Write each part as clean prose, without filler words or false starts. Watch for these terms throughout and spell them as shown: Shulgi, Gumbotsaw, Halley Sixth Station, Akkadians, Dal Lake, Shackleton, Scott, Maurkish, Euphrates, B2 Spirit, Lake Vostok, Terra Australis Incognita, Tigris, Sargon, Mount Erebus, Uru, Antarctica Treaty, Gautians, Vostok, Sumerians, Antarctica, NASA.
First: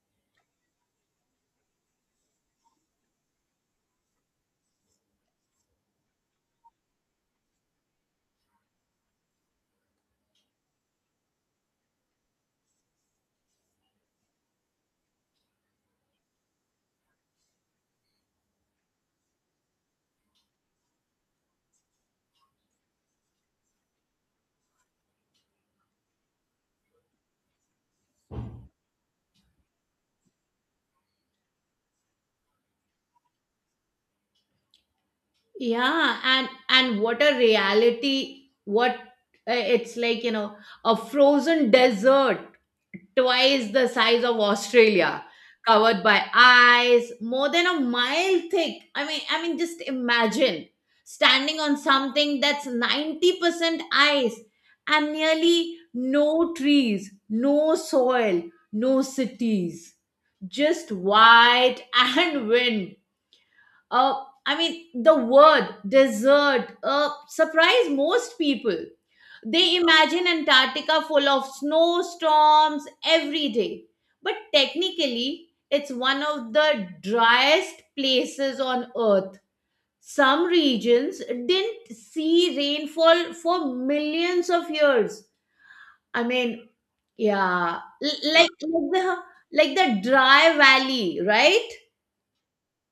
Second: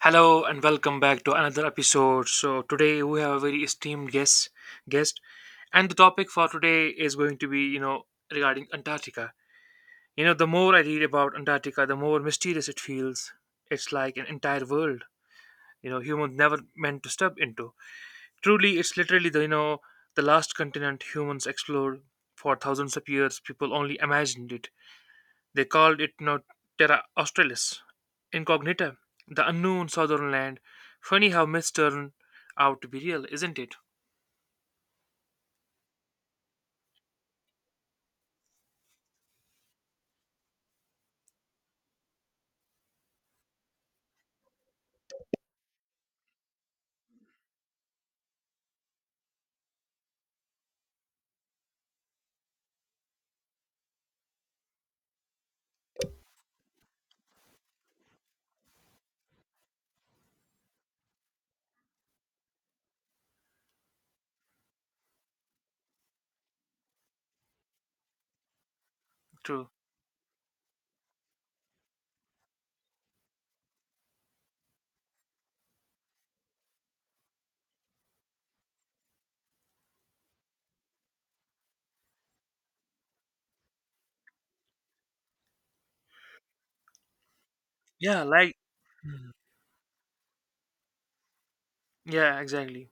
Hello and welcome back to another episode. So today we have a very esteemed guest and the topic for today is going to be, regarding Antarctica. You know, the more I read about Antarctica, the more mysterious it feels. It's like an entire world, humans never meant to step into. Truly, it's literally the last continent humans explored for thousands of years. People only imagined it. They called it now Terra Australis Incognita, the unknown southern land. Funny how myths turn out to be real, isn't it? Yeah, and what a reality. What It's like a frozen desert twice the size of Australia, covered by ice more than a mile thick. I mean, just imagine standing on something that's 90% ice and nearly no trees, no soil, no cities, just white and wind. uh, I mean, the word desert surprised most people. True. They imagine Antarctica full of snowstorms every day. But technically, it's one of the driest places on Earth. Some regions didn't see rainfall for millions of years. I mean, yeah, Yeah, l- like, like like. the Mhm. like the dry valley, right? Yeah, exactly.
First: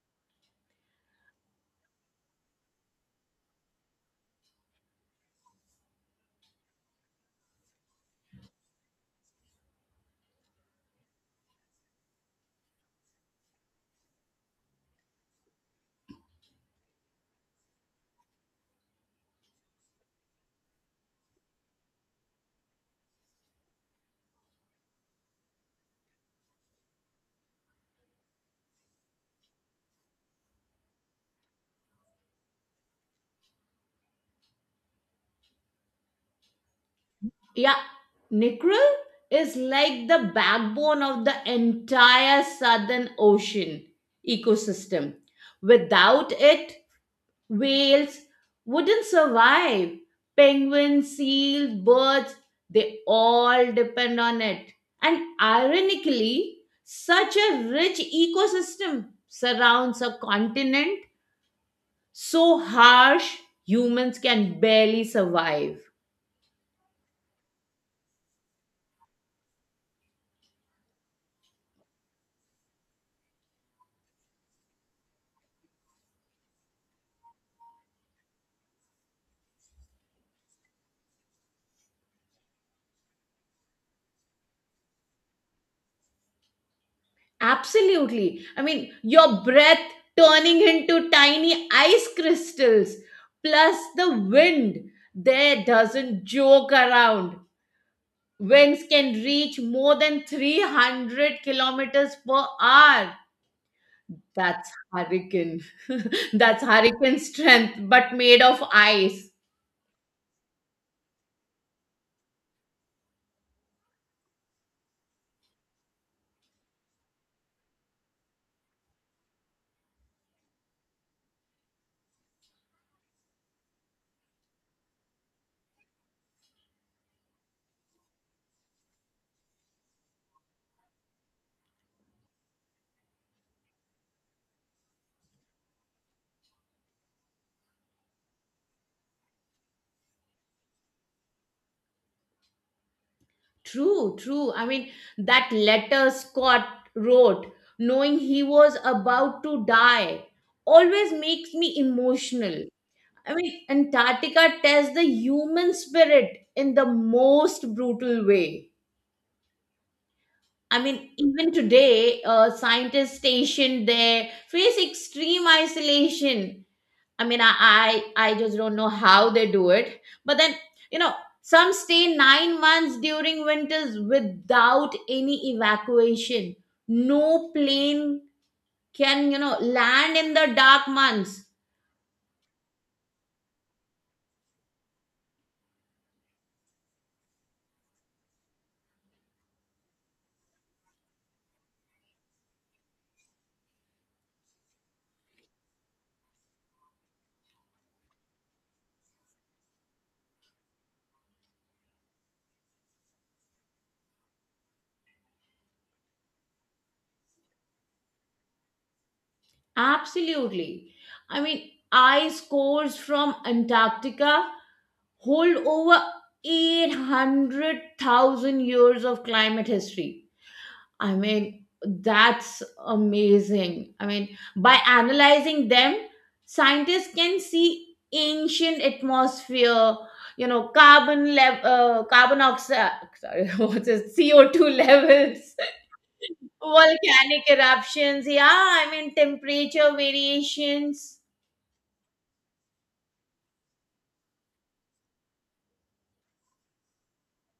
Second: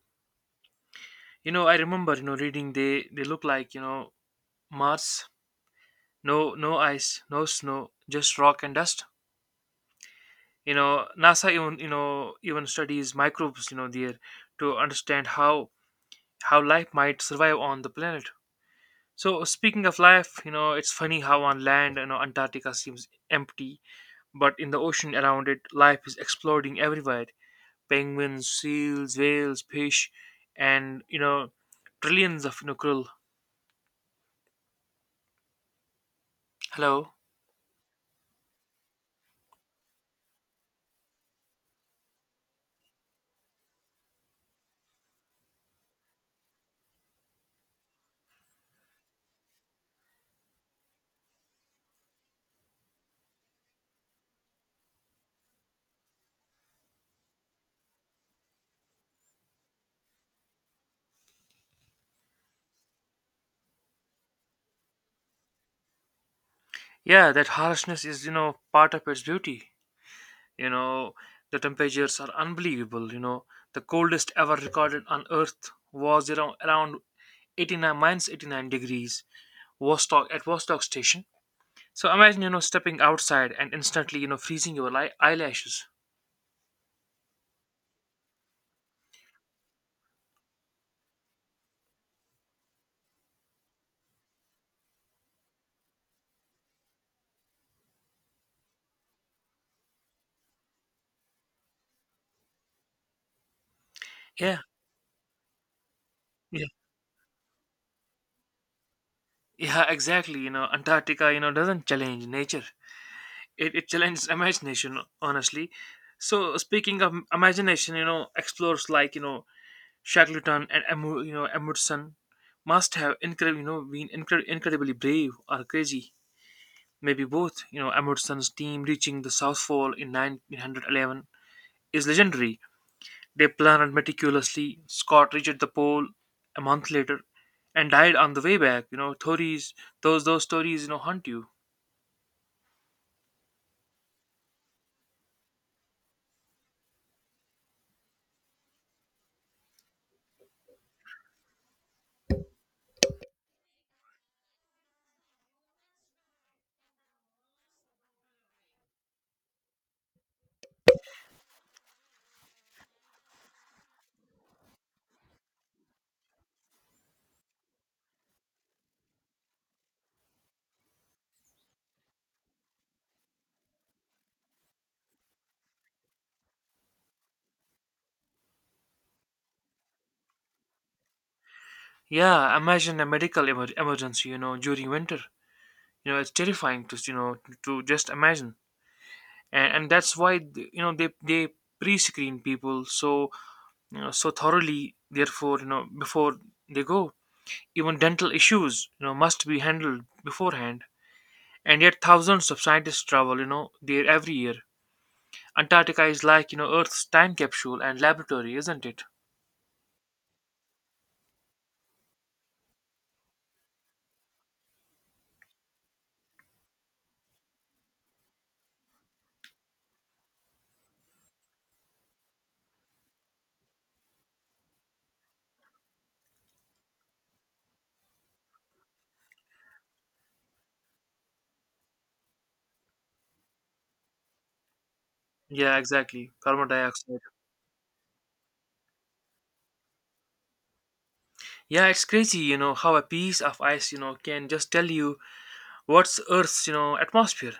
You know, I remember reading they look like Mars, no no ice, no snow, just rock and dust. You know, NASA even even studies microbes there to understand how life might survive on the planet. So speaking of life, you know, it's funny how on land, you know, Antarctica seems empty, but in the ocean around it, life is exploding everywhere. Penguins, seals, whales, fish, and trillions of krill. Hello. Yeah, Nickel is like the backbone of the entire Southern Ocean ecosystem. Without it, whales wouldn't survive. Penguins, seals, birds, they all depend on it. And ironically, such a rich ecosystem surrounds a continent so harsh humans can barely survive. Yeah, that harshness is part of its beauty. You know, the temperatures are unbelievable. You know, the coldest ever recorded on Earth was around 89 minus 89 degrees. Vostok at Vostok station. So imagine, you know, stepping outside and instantly, you know, freezing your eyelashes. Absolutely. I mean, your breath turning into tiny ice crystals, plus the wind there doesn't joke around. Winds can reach more than 300 kilometers per hour. Yeah, That's hurricane. That's yeah, hurricane strength, but made of ice. yeah, exactly. You know, Antarctica, you know, doesn't challenge nature. It challenges imagination, honestly. So speaking of imagination, you know, explorers like, you know, Shackleton and, you know, Emerson must have, incredible, incredibly brave or crazy. Maybe both. You know, Emerson's team reaching the South Pole in 1911 is legendary. They planned meticulously. Scott reached the pole a month later and died on the way back. You know, stories, those stories, you know, haunt you. True, true. I mean, that letter Scott wrote, knowing he was about to die, always makes me emotional. I mean, Antarctica tests the human spirit in the most brutal way. I mean, even today, scientists stationed there face extreme isolation. I mean, I just don't know how they do it. But then, you know, some stay 9 months during winters without any evacuation. No plane can, land in the dark months. Yeah, imagine a medical emergency, you know, during winter. You know, it's terrifying to, to just imagine. And that's why, you know, they pre-screen people so thoroughly, therefore, you know, before they go. Even dental issues, you know, must be handled beforehand. And yet thousands of scientists travel, you know, there every year. Antarctica is like, you know, Earth's time capsule and laboratory, isn't it? Absolutely. I mean, ice cores from Antarctica hold over 800,000 years of climate history. I mean, that's amazing. I mean, by analyzing them, scientists can see ancient atmosphere, carbon level, carbon oxide, sorry, what's it, CO2 levels. Yeah, exactly. Carbon dioxide. Volcanic eruptions, yeah, I mean, temperature variations. Yeah, it's crazy, you know, how a piece of ice, you know, can just tell you what's Earth's, you know, atmosphere.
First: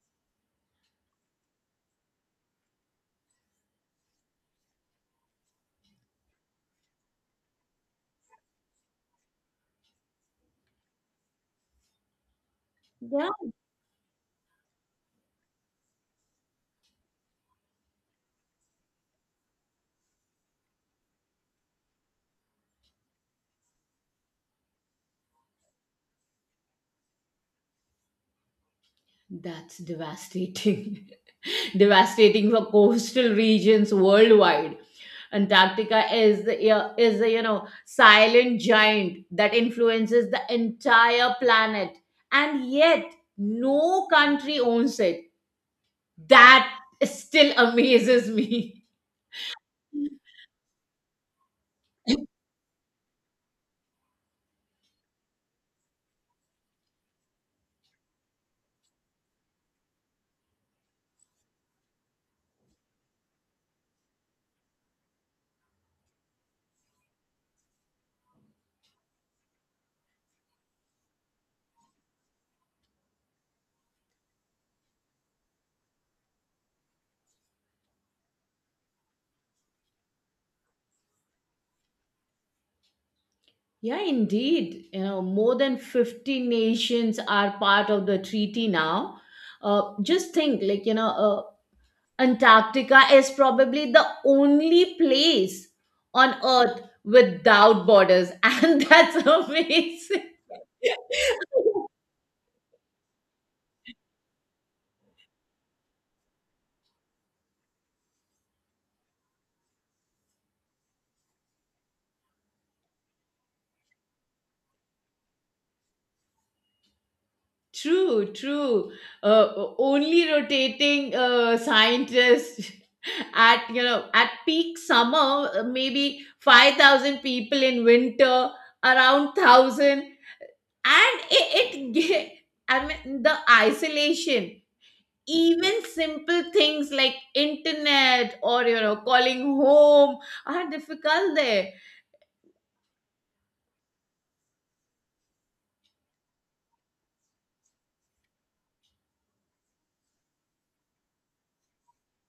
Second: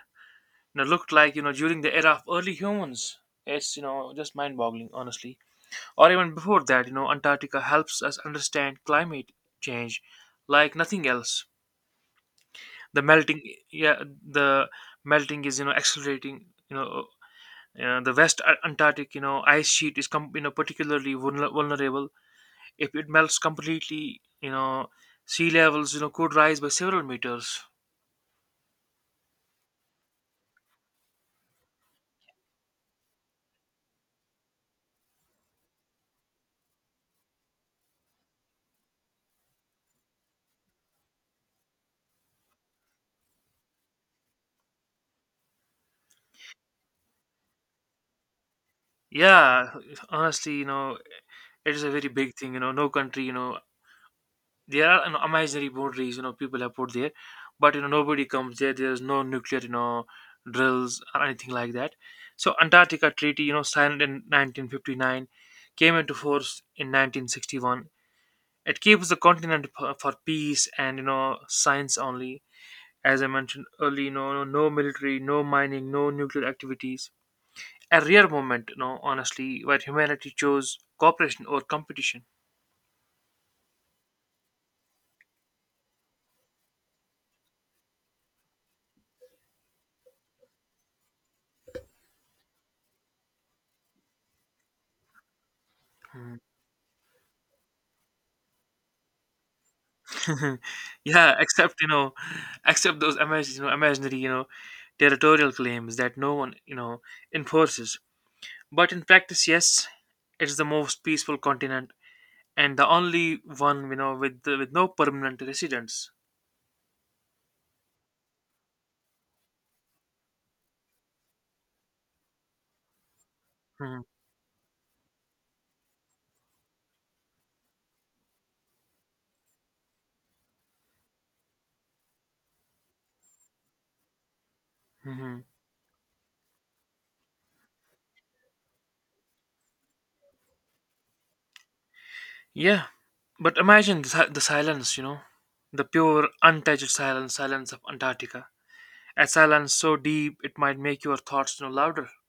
You know, looked like, you know, during the era of early humans. It's, you know, just mind boggling, honestly. Or even before that, you know, Antarctica helps us understand climate change like nothing else. The Yeah, melting, yeah, the melting is, you know, accelerating, you know. The West Antarctic, you know, ice sheet is you know particularly vulnerable. If it melts completely, you know, sea levels could rise by several meters. that's devastating. Devastating for coastal regions worldwide. Antarctica is the, yeah, is the silent giant that influences the entire planet, and yet no country owns it. That still amazes me. Yeah, honestly, you know, it is a very big thing. You know, no country, you know, there are imaginary boundaries. You know, people have put there, but you know, nobody comes there. There's no nuclear, you know, drills or anything like that. So Antarctica Treaty, you know, signed in 1959, came into force in 1961. It keeps the continent for peace and you know science only. As I mentioned earlier, you know, no military, no mining, no nuclear activities. A rare moment, you know, honestly, where humanity chose cooperation or competition. Yeah, indeed. More than 50 nations are part of the treaty now. Just think, like, Antarctica is probably the only place on Earth without borders, and that's amazing. Yeah, except you know, except those imagine, you know, imaginary, you know, territorial claims that no one, you know, enforces. But in practice, yes, it's the most peaceful continent and the only one, you know, with no permanent residents. True, true. Uh, Only rotating scientists, at you Mhm, know at peak summer, maybe 5,000 people, in winter around thousand, and ge- I mean, the isolation, mhm. even simple things like internet or calling home, are difficult there. Yeah, but imagine the, the silence, you know, the pure, untouched silence, silence of Antarctica. A silence so deep it might make your thoughts no louder.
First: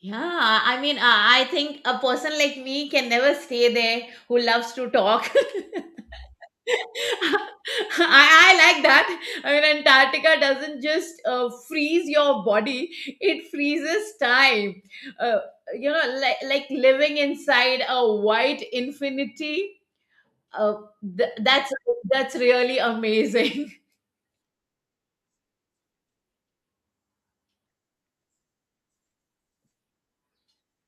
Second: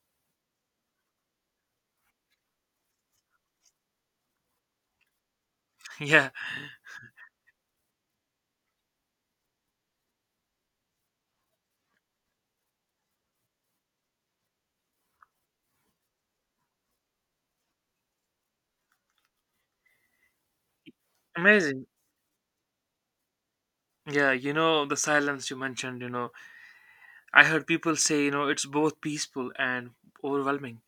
Yeah, I mean, I think a person like me can never stay there, who loves to talk. Yeah, I like that. I mean, Antarctica doesn't just freeze your body, it freezes time. uh, like, living inside a white infinity. Uh, th- that's amazing. that's really amazing. Yeah, you know, the silence you mentioned, you know, I heard people say, you know, it's both peaceful and overwhelming.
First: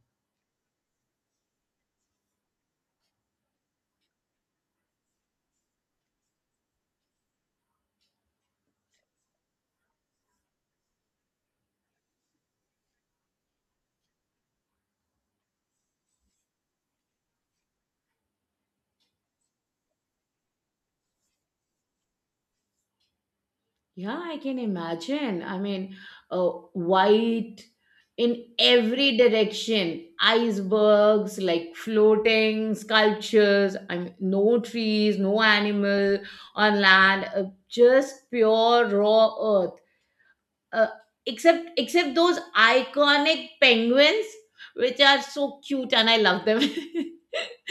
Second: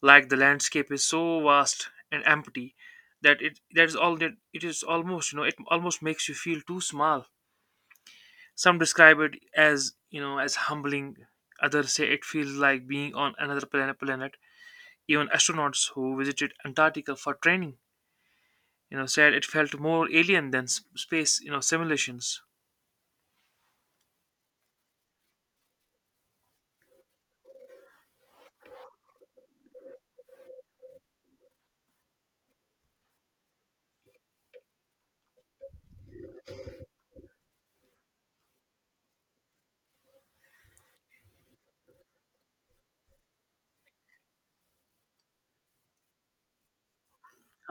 Like the landscape is so vast and empty that it is almost, you know, it almost makes you feel too small. Some describe it as as humbling. Others say it feels like being on another planet. Planet. Even astronauts who visited Antarctica for training, you know, said it felt more alien than space, you know, simulations. Yeah, I can imagine. I mean, white in every direction, icebergs like floating sculptures. I mean, no trees, no animal on land, just pure raw earth. Uh, except those iconic penguins, which are so cute, and I love them.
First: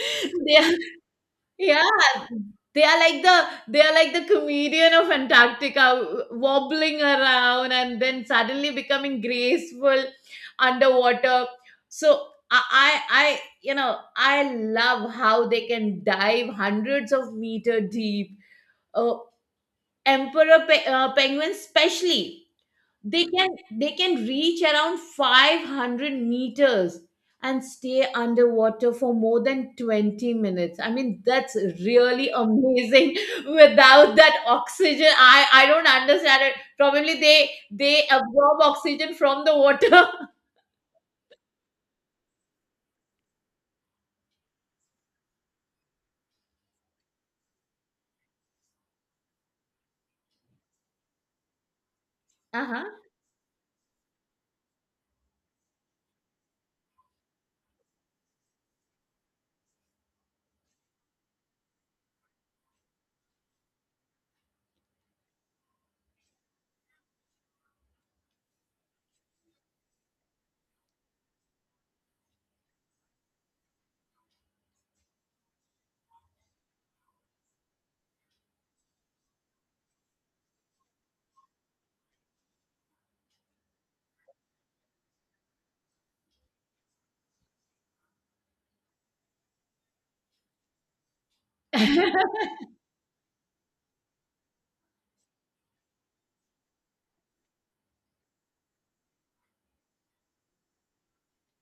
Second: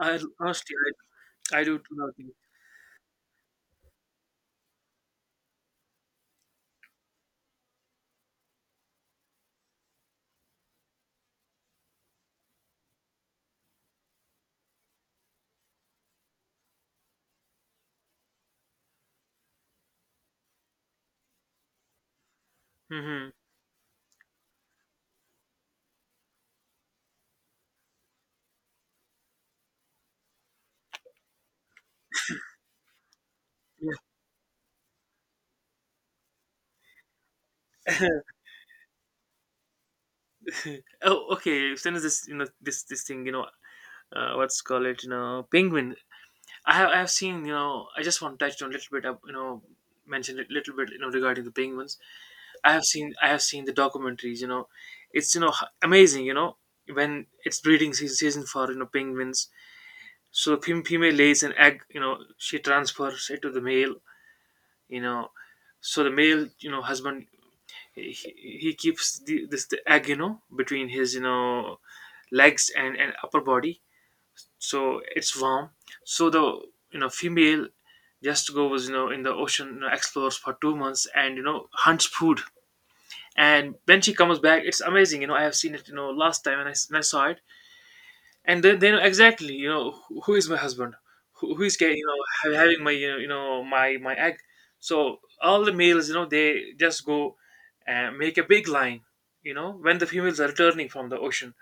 I honestly, they I do too Yeah, love these. They are like the comedian of Antarctica, wobbling around and then suddenly becoming graceful underwater. So, I love how they can dive hundreds of meter deep. Uh, Emperor penguins, especially, they Mm-hmm. can they can reach around 500 meters and stay underwater for more than 20 minutes. I mean, that's really amazing. Without that oxygen, I don't understand it. Probably they Yeah. absorb oxygen from the water. Oh, okay. As soon as this, you know, this thing, you know, what's call it, you know, penguin. I have seen, you know, I just want to touch on a little bit, you know, mention a little bit, you know, regarding the penguins. Uh-huh. I have seen the documentaries. You know, it's amazing. You know when it's season for you know penguins. So the female lays an egg. You know she transfers it to the male. You know, so the male you know husband he keeps the egg you know between his you know legs and upper body. So it's warm. So the you know female just goes you know in the ocean you know, explores for two months and you know hunts food, and when she comes back it's amazing you know I have seen it you know last time and I, s- and I saw it. And then they know exactly you know who is my husband, who is getting you know having my you know my egg. So all the males you know they just go and make a big line you know when the females are returning from the ocean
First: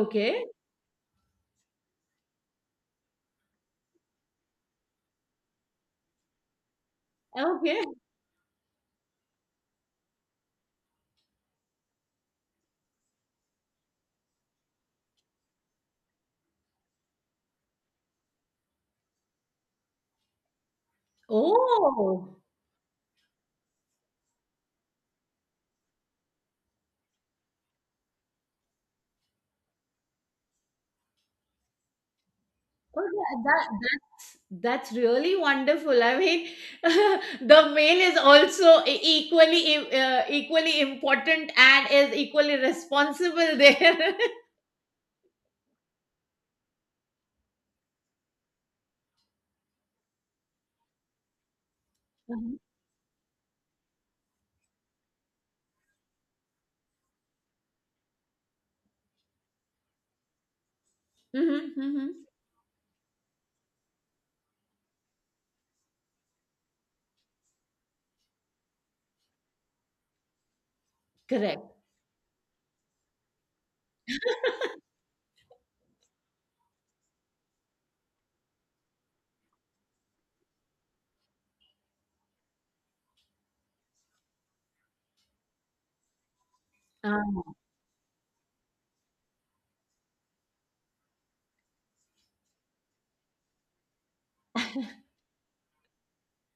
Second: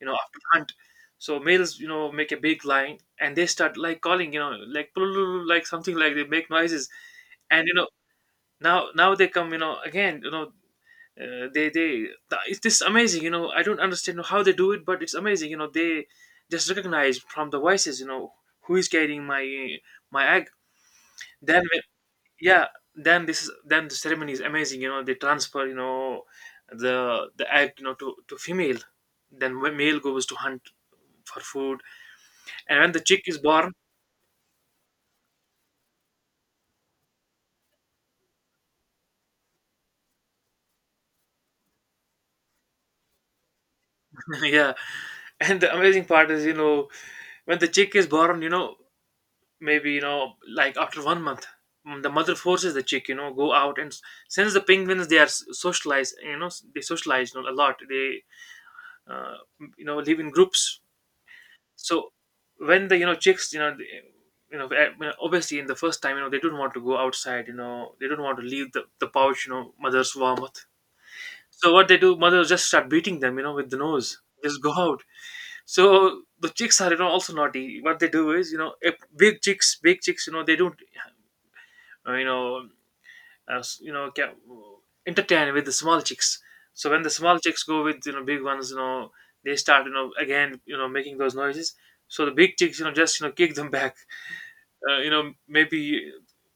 you know after hunt. So males you know make a big line and they start like calling you know like like something like they make noises. And you okay. know now they come you know again you know. Uh, it's this amazing you know I don't understand how they do it, but it's amazing you know they just recognize from the voices you know who is carrying my egg. Then Oh. yeah, then this is then the ceremony is amazing you know they transfer you know the egg you know to female. Then male goes to hunt for food. And when the Oh, chick is yeah, that, born. that's really wonderful. I mean, the male is also equally important and is equally responsible there. Yeah, and the amazing part is you know when the chick is born you know maybe you know like after one month, mm, the mother Mhm, forces the chick you know go out and since the penguins they are s- socialized you know s- they socialize you know, a lot they uh, you know live in groups. mhm, So mhm. when the you know chicks you know you know well, obviously in the first time you know they don't want to go outside you know they don't want to leave the pouch you know mother's warmth. Correct. So what they do mothers just start beating them you know with the nose just go out. So the chicks are you know also naughty what they do is you know if big chicks you know they don't you know, as you know, ca- entertain with the small chicks. So when the small Um, chicks go with you know big ones, you know, they start you know again you know making those noises. So the big chicks, you know, just you know kick them back. You know, maybe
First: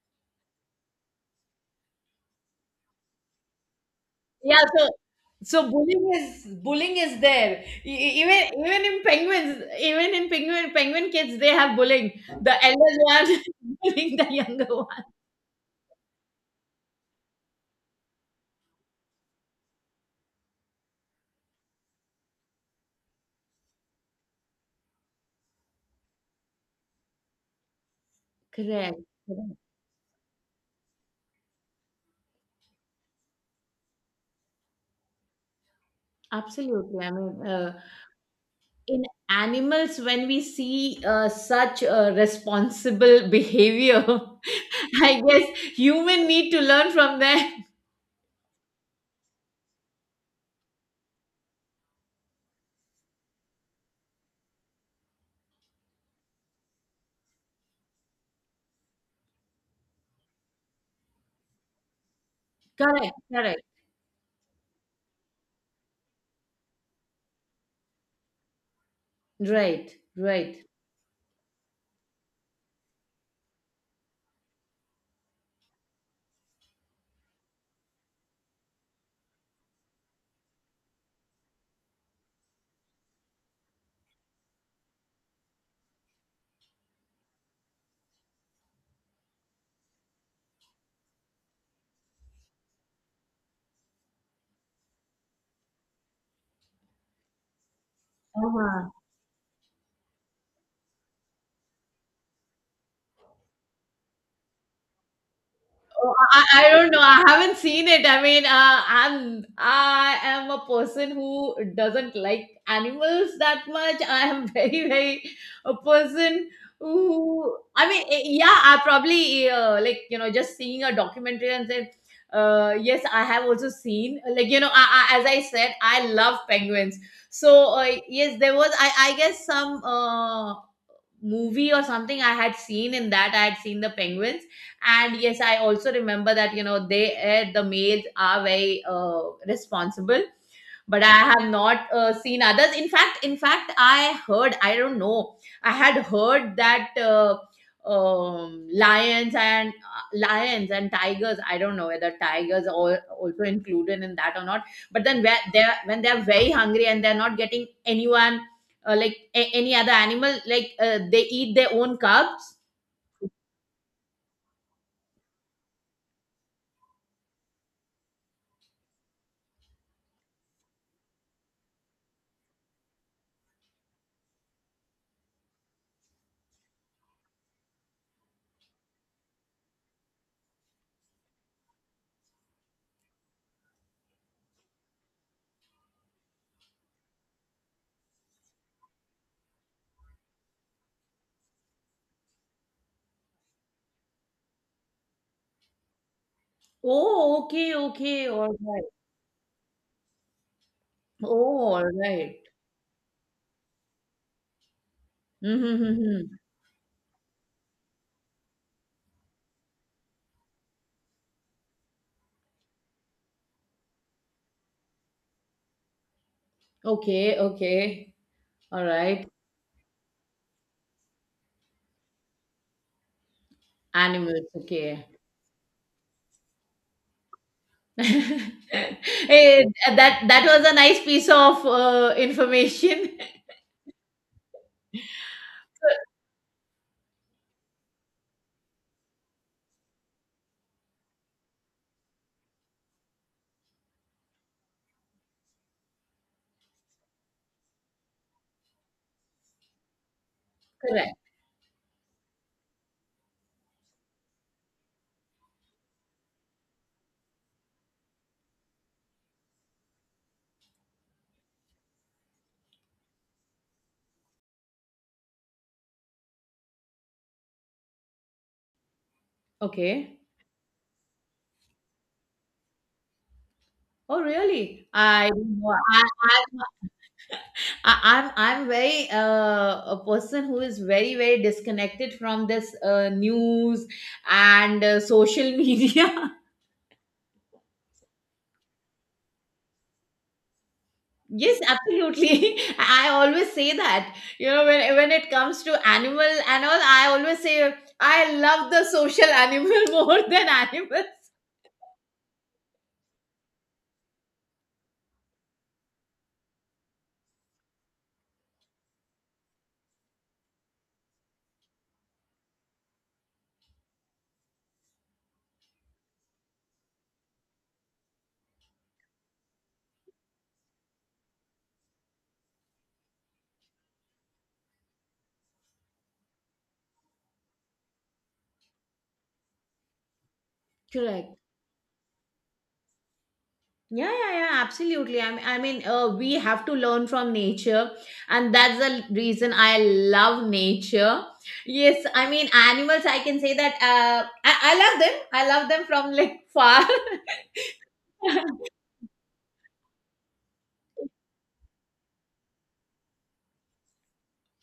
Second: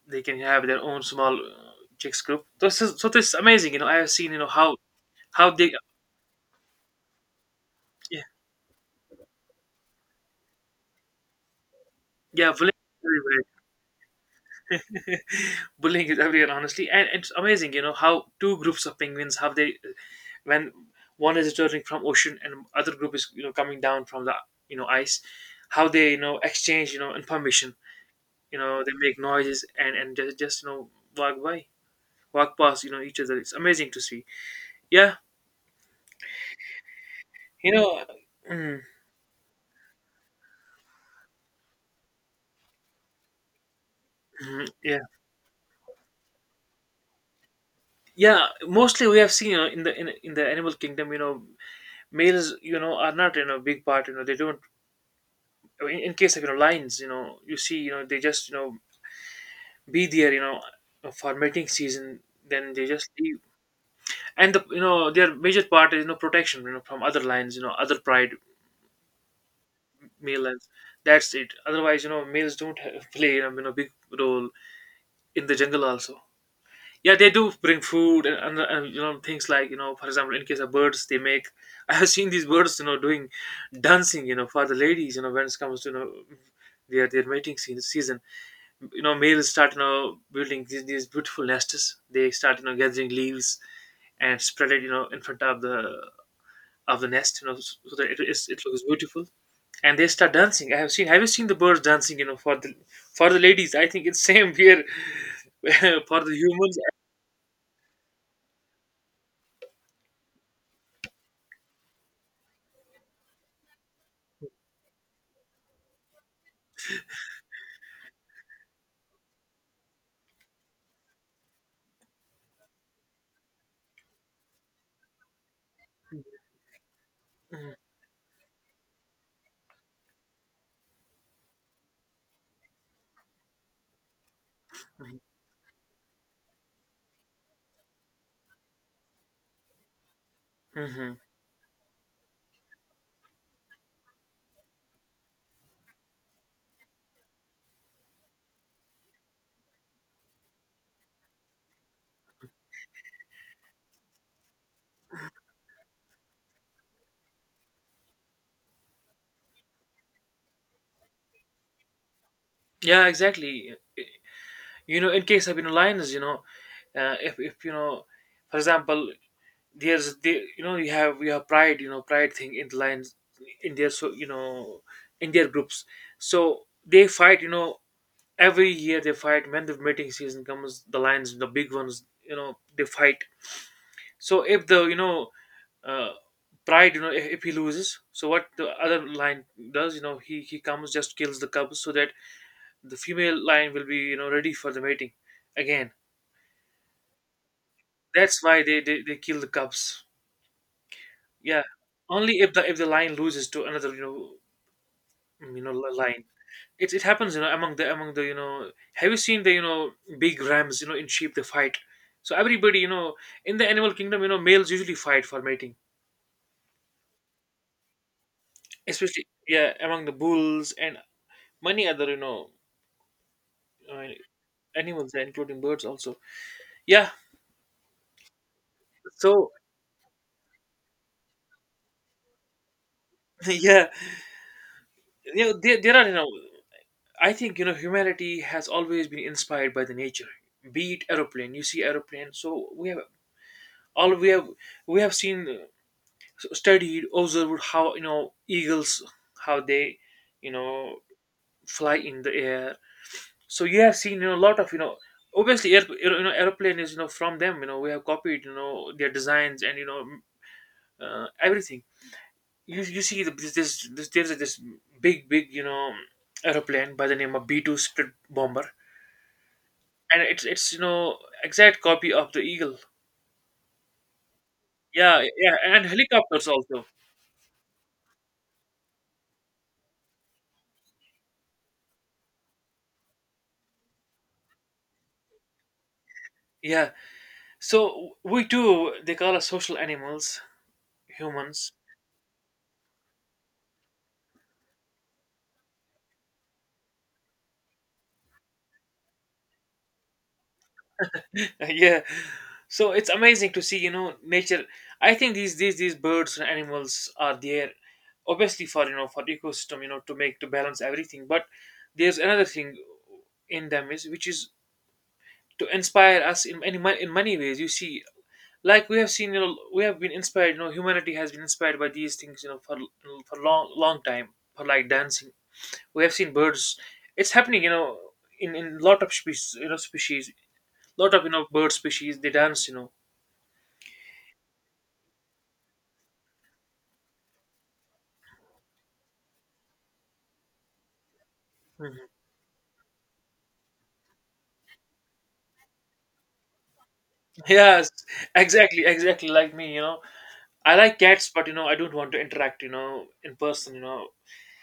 they can have their own small chicks group. So so this is amazing. You know, I have seen you know yeah. So, how they bullying is there. E- yeah, e- Even even in penguins, even in penguin kids, they have bullying. yeah The bullying elder is one, everywhere. bullying the younger one. Bullying is everywhere, honestly, and it's amazing how two groups of penguins, how they, when one is returning from ocean and other group is coming down from the ice, how they exchange information. They Correct, make correct. noises and just, walk by, walk past each other. It's amazing to see. Yeah. Absolutely. I mean, you know mm, in animals when we see such responsible behavior, mhm. Yeah. I guess human need to learn from them. Yeah, mostly we have seen in the in the animal kingdom. Males are not big part. They don't. In in case of lions, you see, they just be there for mating season, then they just Correct, leave. correct. And the their major part is protection, from other lines, other pride Right, male right. lines. That's it. Otherwise, males don't play big role in the jungle also. Yeah, they do bring food, and things like, for example, in case of birds, they make I have seen these birds doing dancing for the ladies when it comes to their mating season. Males start building these beautiful nests. They start gathering leaves and spread it in front of the nest, so that it is, it looks Uh-huh. beautiful. And they start dancing. I have seen. Have you seen the birds dancing? For the ladies, I think it's same here Oh, for the I humans. don't know. I haven't seen it. I mean, I am a person who doesn't like animals that much. I am very, very a person who, I mean, yeah, I probably, like, just seeing a documentary, and then yes, I have also seen, like, as I said, I love penguins. So, yes, there was, I guess, some movie or something I had seen. In that, I had seen the penguins, and yes, I also remember that, they, the males are very responsible. But Mm-hmm. I have not seen others. In fact, I heard, I don't know, I had heard that, lions and, lions and tigers, I don't know whether tigers are also included in that or not. But then, where they're when they're very hungry, and they're not getting anyone, like any other animal, like, they eat their own cubs. Yeah, exactly. In case of lions, if for example, there's the, you have, pride, pride thing in the lions in their, in their groups, so they fight, every year they fight when the mating season comes. The lions, the big ones, they fight. So if the, uh, pride, if he loses, so what the other lion does, he comes, just kills the cubs so that the female lion will be ready for the mating again. Oh, okay, okay. That's All why right. They kill the cubs. Yeah, Oh, all only right. if the, lion loses to another, Mm-hmm, line. mm-hmm. It happens, among the, have you seen the, big rams in sheep, they fight. So everybody, in the animal kingdom, males usually fight for mating, Okay, okay. All especially, right. yeah, among the bulls and many other, uh, Animals. Okay. animals, including birds also. Yeah, so Hey, that was a nice piece of information. yeah, there are, I think, humanity has always been inspired by the nature. Be it aeroplane. You see aeroplane, so we have, all we have we have seen, studied, observed how, eagles, how they, you know Correct. fly in the air. So you have seen, a lot of, obviously air, airplane is, from them, we have copied, their designs and, everything. You you, see the, this, there's this big, big, airplane by the name of B-2 Spirit bomber, Okay. and it's, exact copy of the eagle. Oh, really? Yeah, yeah, Didn't know. and helicopters also. I, I'm I'm very a person who is very, very disconnected from this news and social media. Yeah, so we too, they call us social animals, Yes, humans. absolutely. I always say that. When it comes to animal and all, I always say I love the social animal, more than animals. Yeah, so it's amazing to see, nature. I think these birds and animals are there, obviously for, for the ecosystem, to balance everything. But there's another thing in them is, which is to inspire us in many, ways, you see. Like we have seen, we have been inspired, humanity has been inspired by these things, for, long, long time. For like dancing, we have seen birds. It's happening, in lot of species, species, lot of, Correct. Bird species, they dance, Yeah, yeah, yeah, absolutely. I mean, we have to learn from nature, and that's the reason I love nature. Yes, Mhm. I mean, animals, I can say that, I love them. I love them from, like, far. Yes, exactly, exactly, like me, I like cats, but I don't want to interact, in person,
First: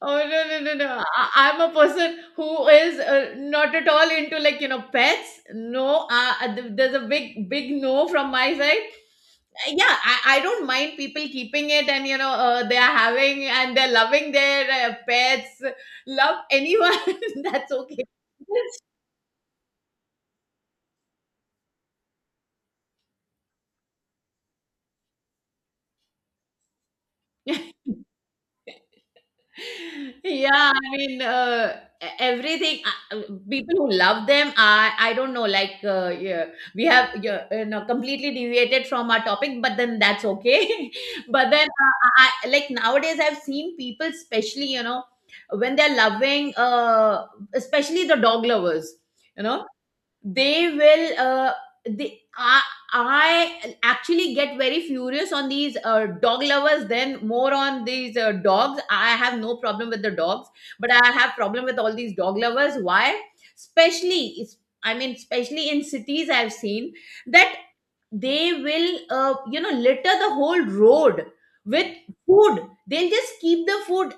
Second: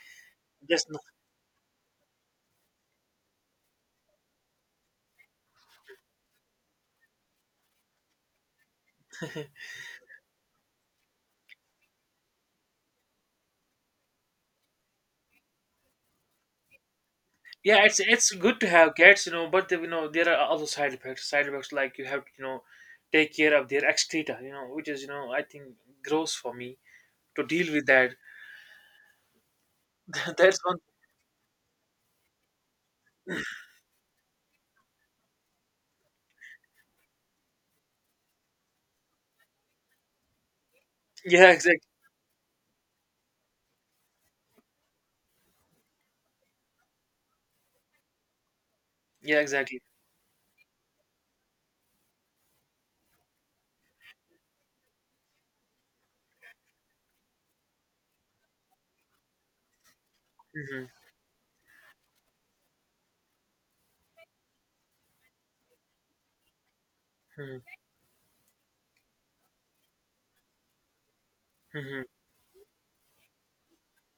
Oh, no, no, no, just. no! I'm a person who is not at all into, like, pets. No, there's a big, big no from my side. Yeah, I don't mind people keeping it, and they are having, and they're loving their pets. Love anyone, that's Yeah, okay. it's good to have cats, but there are other side effects, like you have to, take care of their excreta, which is, I think, gross for me to deal with that. That's Yeah, one. I mean, everything, people who love them, I don't know, like, yeah, we have, yeah, completely deviated from our topic, but then that's okay. But Yeah, then, exactly. Like, nowadays I've seen people, especially, when they're loving, especially the dog lovers, Yeah, you know exactly. they will, they I actually get very furious on these dog lovers, then more on these dogs. I have no problem with the dogs, Hmm. but I have problem with all these dog lovers. Why? especially is- I mean, especially in cities, I've seen that Hmm. they will, litter the whole road with Hmm. food. They'll just keep the food,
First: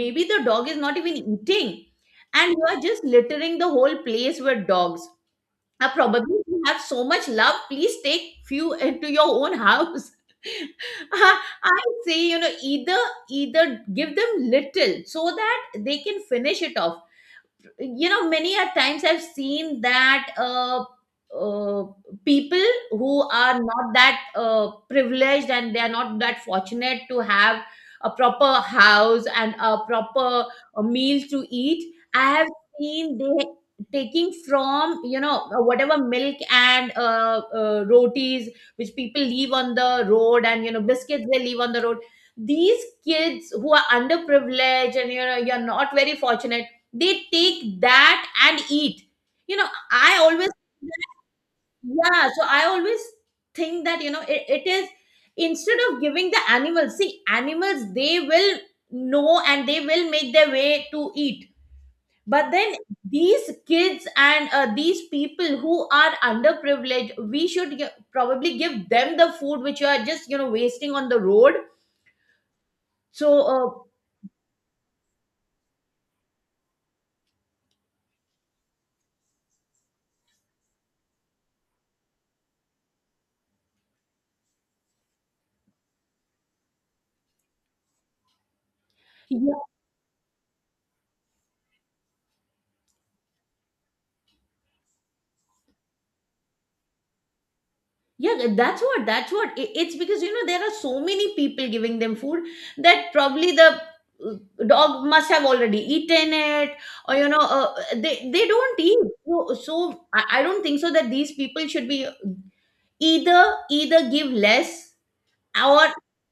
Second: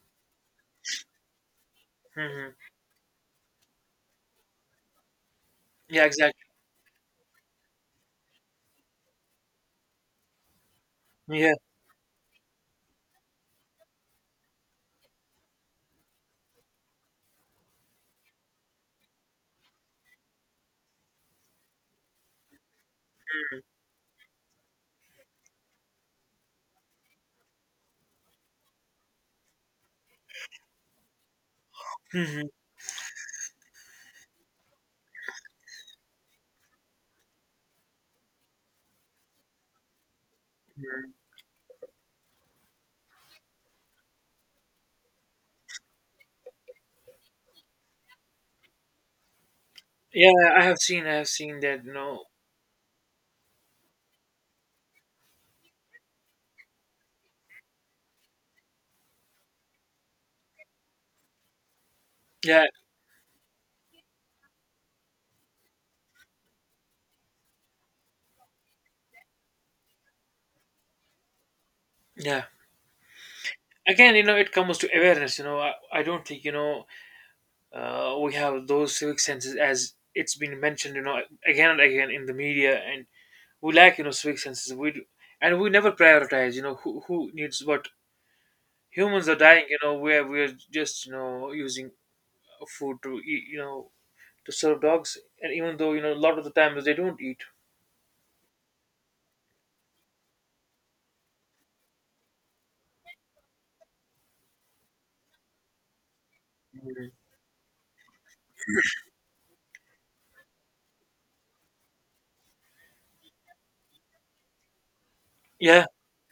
maybe the dog is not even eating, and Hmm. you are just littering the whole place with dogs. Yeah, Probably exactly. you have so much love. Please take few into your own house. I Yeah. I say, you know, either give them little, so that they can finish it off. Many a times I've seen that, uh, people who are not that privileged, and they are not that fortunate to have a proper house and a proper, meal to eat, I Hmm. have seen they taking from, whatever milk and, rotis which people leave on the road, and biscuits they leave on the road. These kids who are underprivileged, and you're not very fortunate, they take that and eat. I always— Yeah, I have seen that. Yeah, so I always think that, it is, instead of giving the animals, see, animals, they will know and they will make their way to eat. But Yeah, then, these kids and, these people who are underprivileged, we should probably give them the food which you are just, wasting on the road. yeah. So, Again, it comes to awareness. I don't think, we have those civic senses, as it's been mentioned. Again and again in the media, and we lack, civic senses. We do, and we never prioritize. Who needs what? Humans are dying. Where we're just, using food to eat. To serve dogs, and even though, a lot of the times they don't eat. yeah, that's what, that's what. It's because, there are so many people giving them food, that probably the, uh, dog must have already eaten it. Mhm. Or, they don't eat. So, I don't think so that these people should be, either, give less, or Yeah.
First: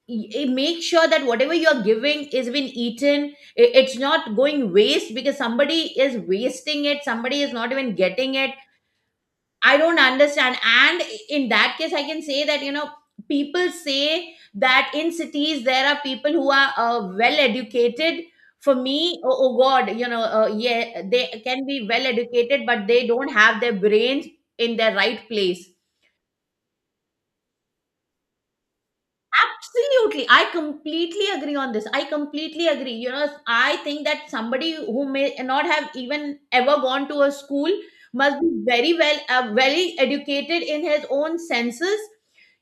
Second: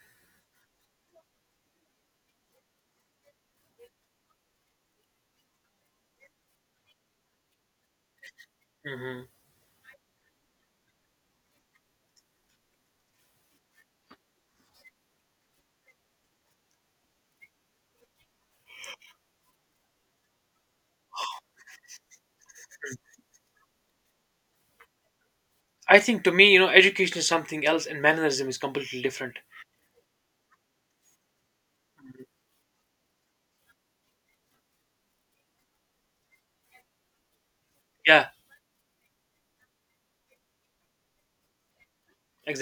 make sure that whatever you're giving is been eaten. It's not going waste because somebody is wasting it. Somebody is not even getting it. Hmm. I don't understand. And in that case, I can say that, people say that in cities there are people who are well educated. For me, oh, oh God, yeah, they can be well educated, but they don't have their brains in their right place. I think to me, education is something else and mannerism is completely different. Absolutely. I completely agree on this. I completely agree. You know, I think that somebody who may not have even ever gone to a school Yeah, must be very well, very educated in his own senses,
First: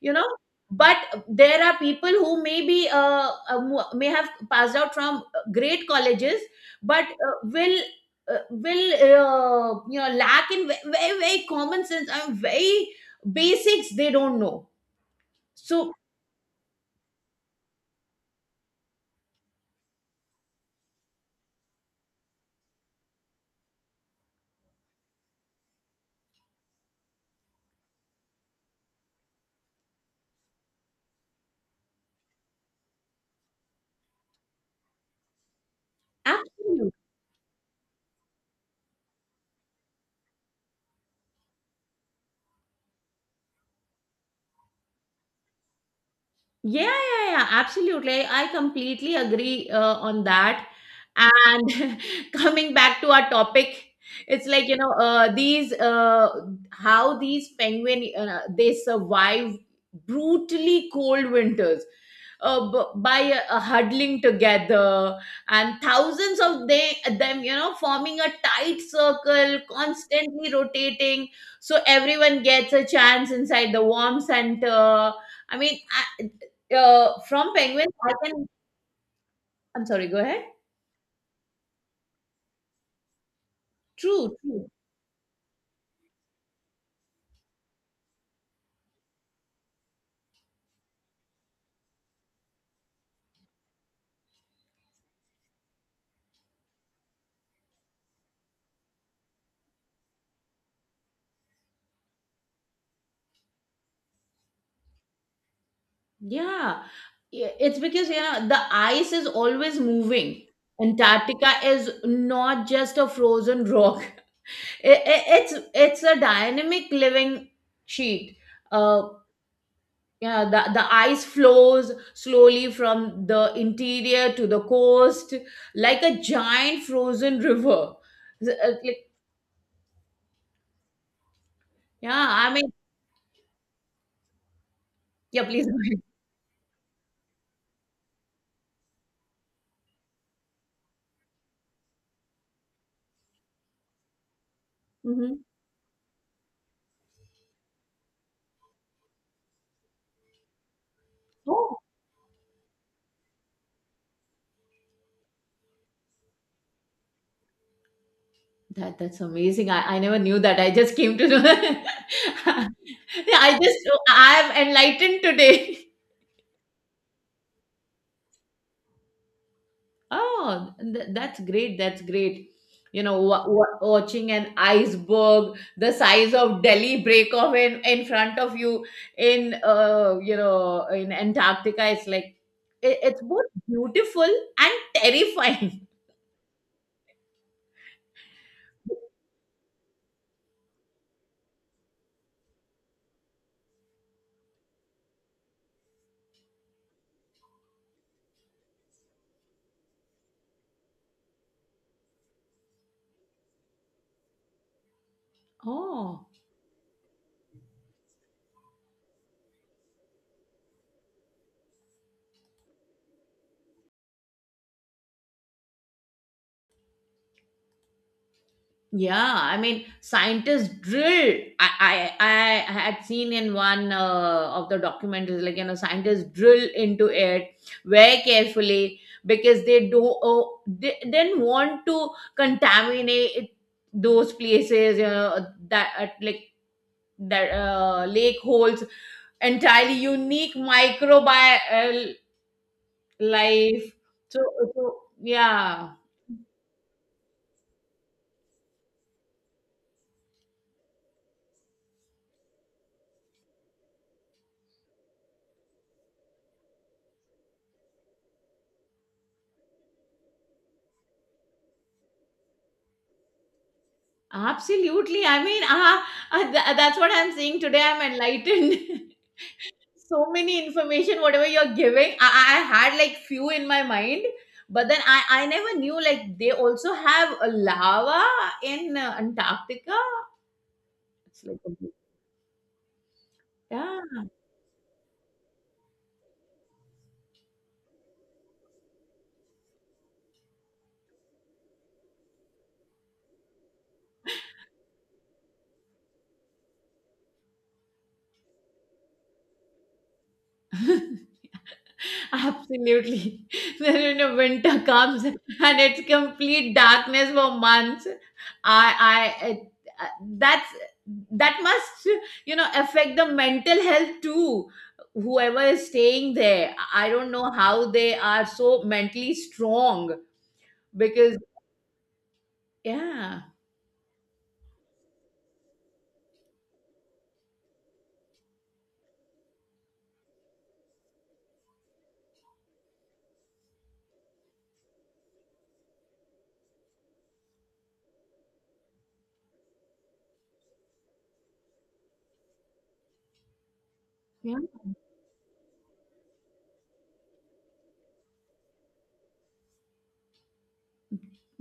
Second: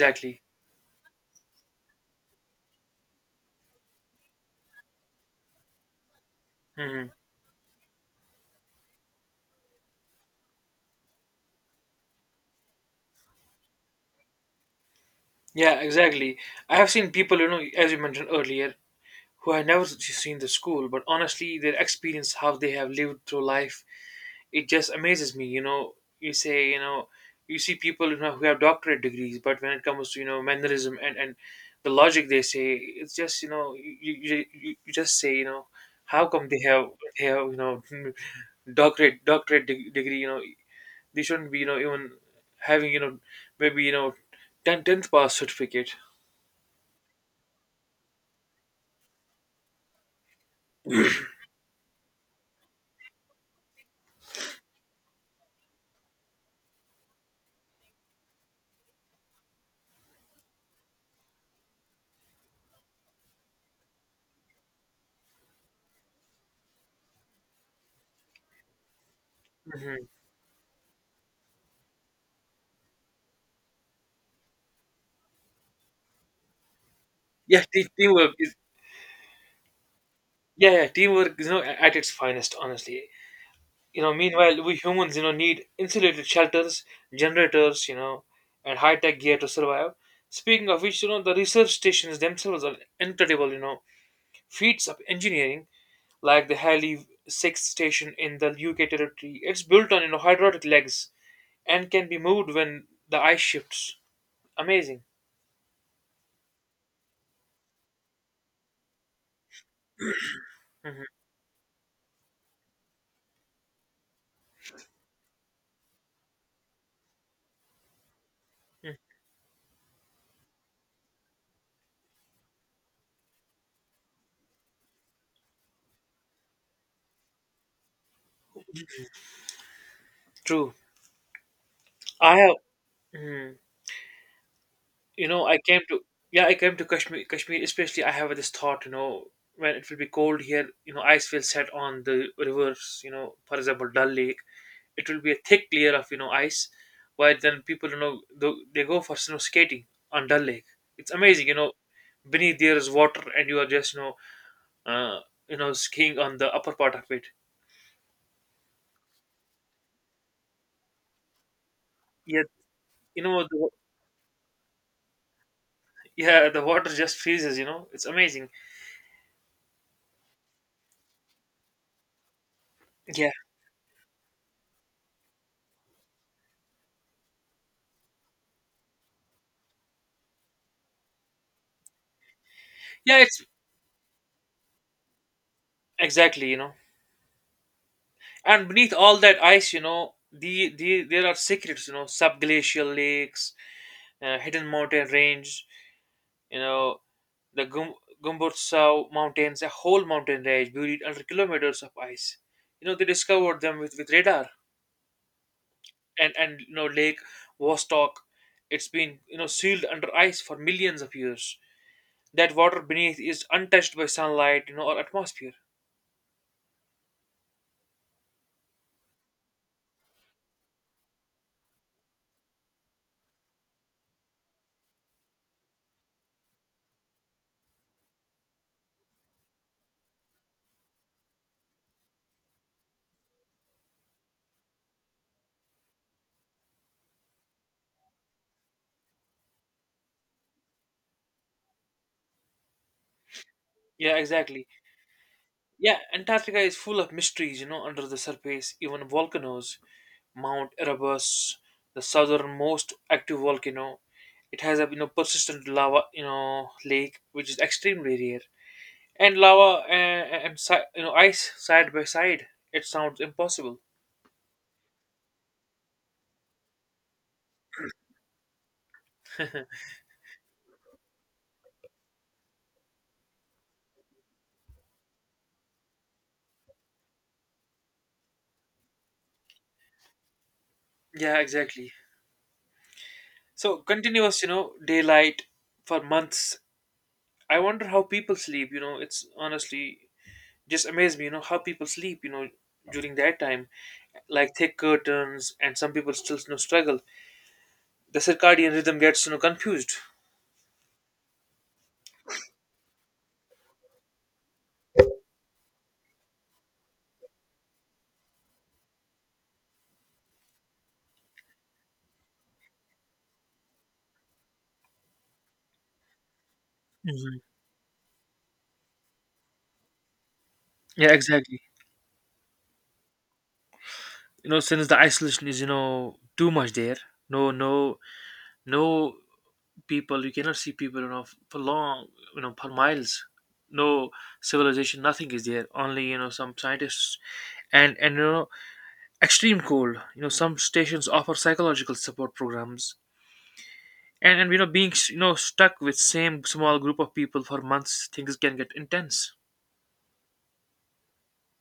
you know. But there are people who may be, may have passed out from great colleges, but Hmm. Will. Will you know lack in very common sense and very basics they don't know Yeah, so exactly. I have seen people, as you mentioned earlier, who I never seen the school, but honestly, their experience, how they have lived through life, it just amazes me. You say, you see people, who have doctorate degrees, but when it comes to, mannerism and the logic they say, it's just, you just say, how come they have, absolutely. they have you know doctorate degree, They shouldn't be, even having, maybe, tenth pass certificate. Yeah, yeah, yeah, absolutely. I completely agree on that. And coming back to our topic, it's like you know these how these penguin they survive brutally cold winters b- by huddling together and thousands of them you know forming a tight circle Hmm. constantly rotating so everyone gets a chance inside the warm center. I mean, from Yeah, penguins, I teamwork can— is. I'm sorry, go ahead. Yeah, yeah, teamwork is, at its finest, honestly. True, Meanwhile, true. we humans, need insulated shelters, generators, and high tech gear to survive. Speaking of which, the research stations themselves are incredible, feats of engineering, like the Halley Sixth Station in the UK territory. It's built on, hydraulic legs and can be moved when the ice shifts. Amazing. Yeah. Yeah, it's because, you know, the ice is always moving. Mhm. Antarctica is not just a frozen rock. It's it's a dynamic living sheet. Mhm. Uh, yeah, the ice flows slowly from the interior to the coast like a giant frozen river. Z- like— True. yeah, I I have. mean, Mhm. you yeah, know, I please go came to, ahead. yeah, I came to Kashmir, Kashmir, especially I have this thought, when it will be cold here, ice will set on the rivers, for example, Dal Lake. It will be a Mhm. thick layer of, ice, where then people, they go for snow skating on Dal Lake. It's amazing, Oh. beneath there is water and you are just, uh, skiing on the upper part of it. That that's amazing. I never knew that. I just came to know. Yeah, you Yeah, know, I the, just— I am enlightened today. yeah, the water just freezes, it's amazing. Oh, th- that's great. That's great. You know, Yeah. Watching an iceberg the size of Delhi break off in front of you in you know in Antarctica. It's like it, Yeah, it's it's both beautiful and terrifying. Exactly. And beneath all that ice, the there are secrets, subglacial lakes, hidden mountain range, you know, the Gumbotsaw mountains, a whole mountain range buried under kilometers of ice. They discovered them, with radar. Oh. And Lake Vostok. It's been, sealed under ice for millions of years. That water beneath is untouched by sunlight, or atmosphere. Yeah, I mean, scientists drill. I had seen in one of the documentaries, like, you know, scientists drill into it very carefully because they don't, they didn't want to contaminate it— those places, you know, that, like, that lake holds entirely unique microbial life. Yeah, So, exactly. so yeah. Yeah, Antarctica is full of mysteries, under the surface, even volcanoes. Mount Erebus, the southernmost active volcano, it has a, persistent lava, lake which is extremely rare, and lava and ice side by side. It sounds impossible. Absolutely. I mean, that's what I'm saying today. I'm enlightened. So many information, whatever you're giving, I had like few in my mind, but then I never knew like they also have a lava in Antarctica. Yeah, It's like, a exactly. bit— So yeah. continuous, daylight for months. I wonder how people sleep. It's honestly just amazed me, how people sleep, during that time, like thick curtains, and some people still, struggle. The circadian rhythm gets, confused. Absolutely. Then you know winter comes and it's complete darkness for months. I I it, uh, that's that must you know affect the mental health too. Whoever is staying there, I don't Hmm. know how they are so mentally strong Yeah, because exactly. yeah. Since the isolation is, too much there. No, no, no, people, you cannot see people, for long, for miles, no civilization, nothing is there, only, some scientists, and extreme cold. You know some stations offer psychological support programs, and being stuck with same small group of people for months, things can get intense.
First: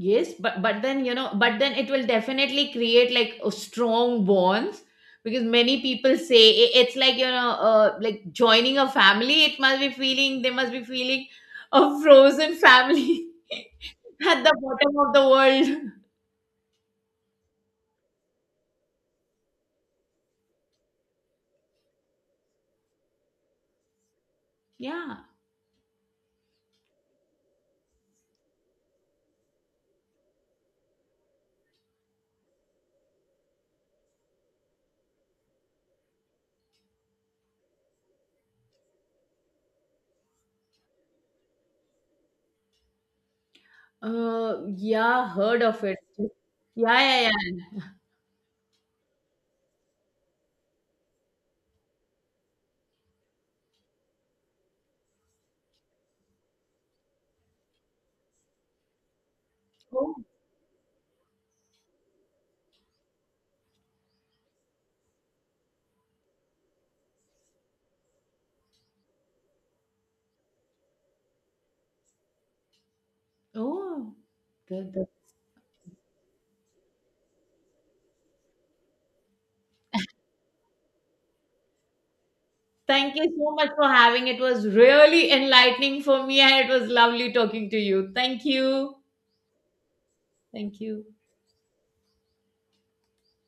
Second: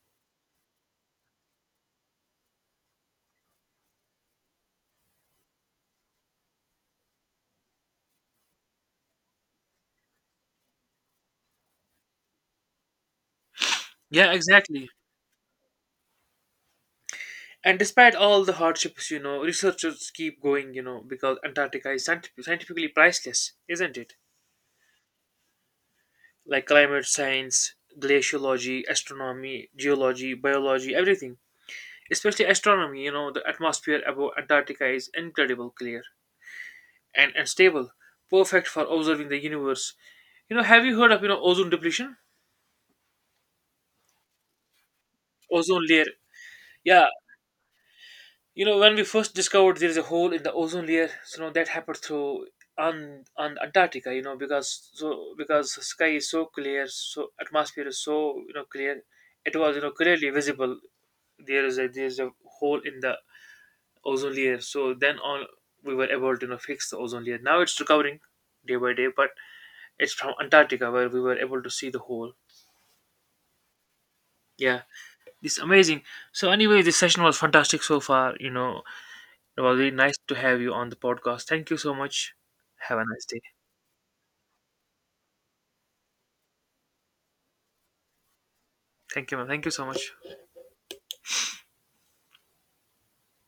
Yes, but then you know, but then it will definitely create like a strong bonds because many people say I- it's like you know, like joining a family. It must be feeling— they must be feeling a frozen family Yeah, at the exactly. bottom of the world. And despite all the hardships, researchers keep going, because Antarctica is scientifically priceless, isn't it? Yeah, Like climate science, glaciology, astronomy, geology, biology, everything. Especially astronomy. You know the atmosphere above Antarctica is incredible clear, and stable, perfect for observing the universe. Have you heard of, ozone depletion? Yeah, heard Ozone of it. layer. Yeah, Yeah. yeah, yeah. When we first discovered there is a hole in the ozone layer, so, that happened through, on Antarctica. Because because the sky is so clear, so atmosphere is so, clear, it was, Oh, clearly visible. There is a hole in the ozone layer. So then on, we were able to, fix the ozone layer. Now it's recovering day by day, but it's from Antarctica where we were able to see the hole. oh. Yeah, The- it's amazing. So anyway, this session was fantastic so far. It was really nice to have you on the podcast. Thank you so much. Have a Thank you nice day. so much for having. It was really enlightening for me, and it was lovely talking to you. Thank you. Thank you, ma'am. Thank you so much. Thank you.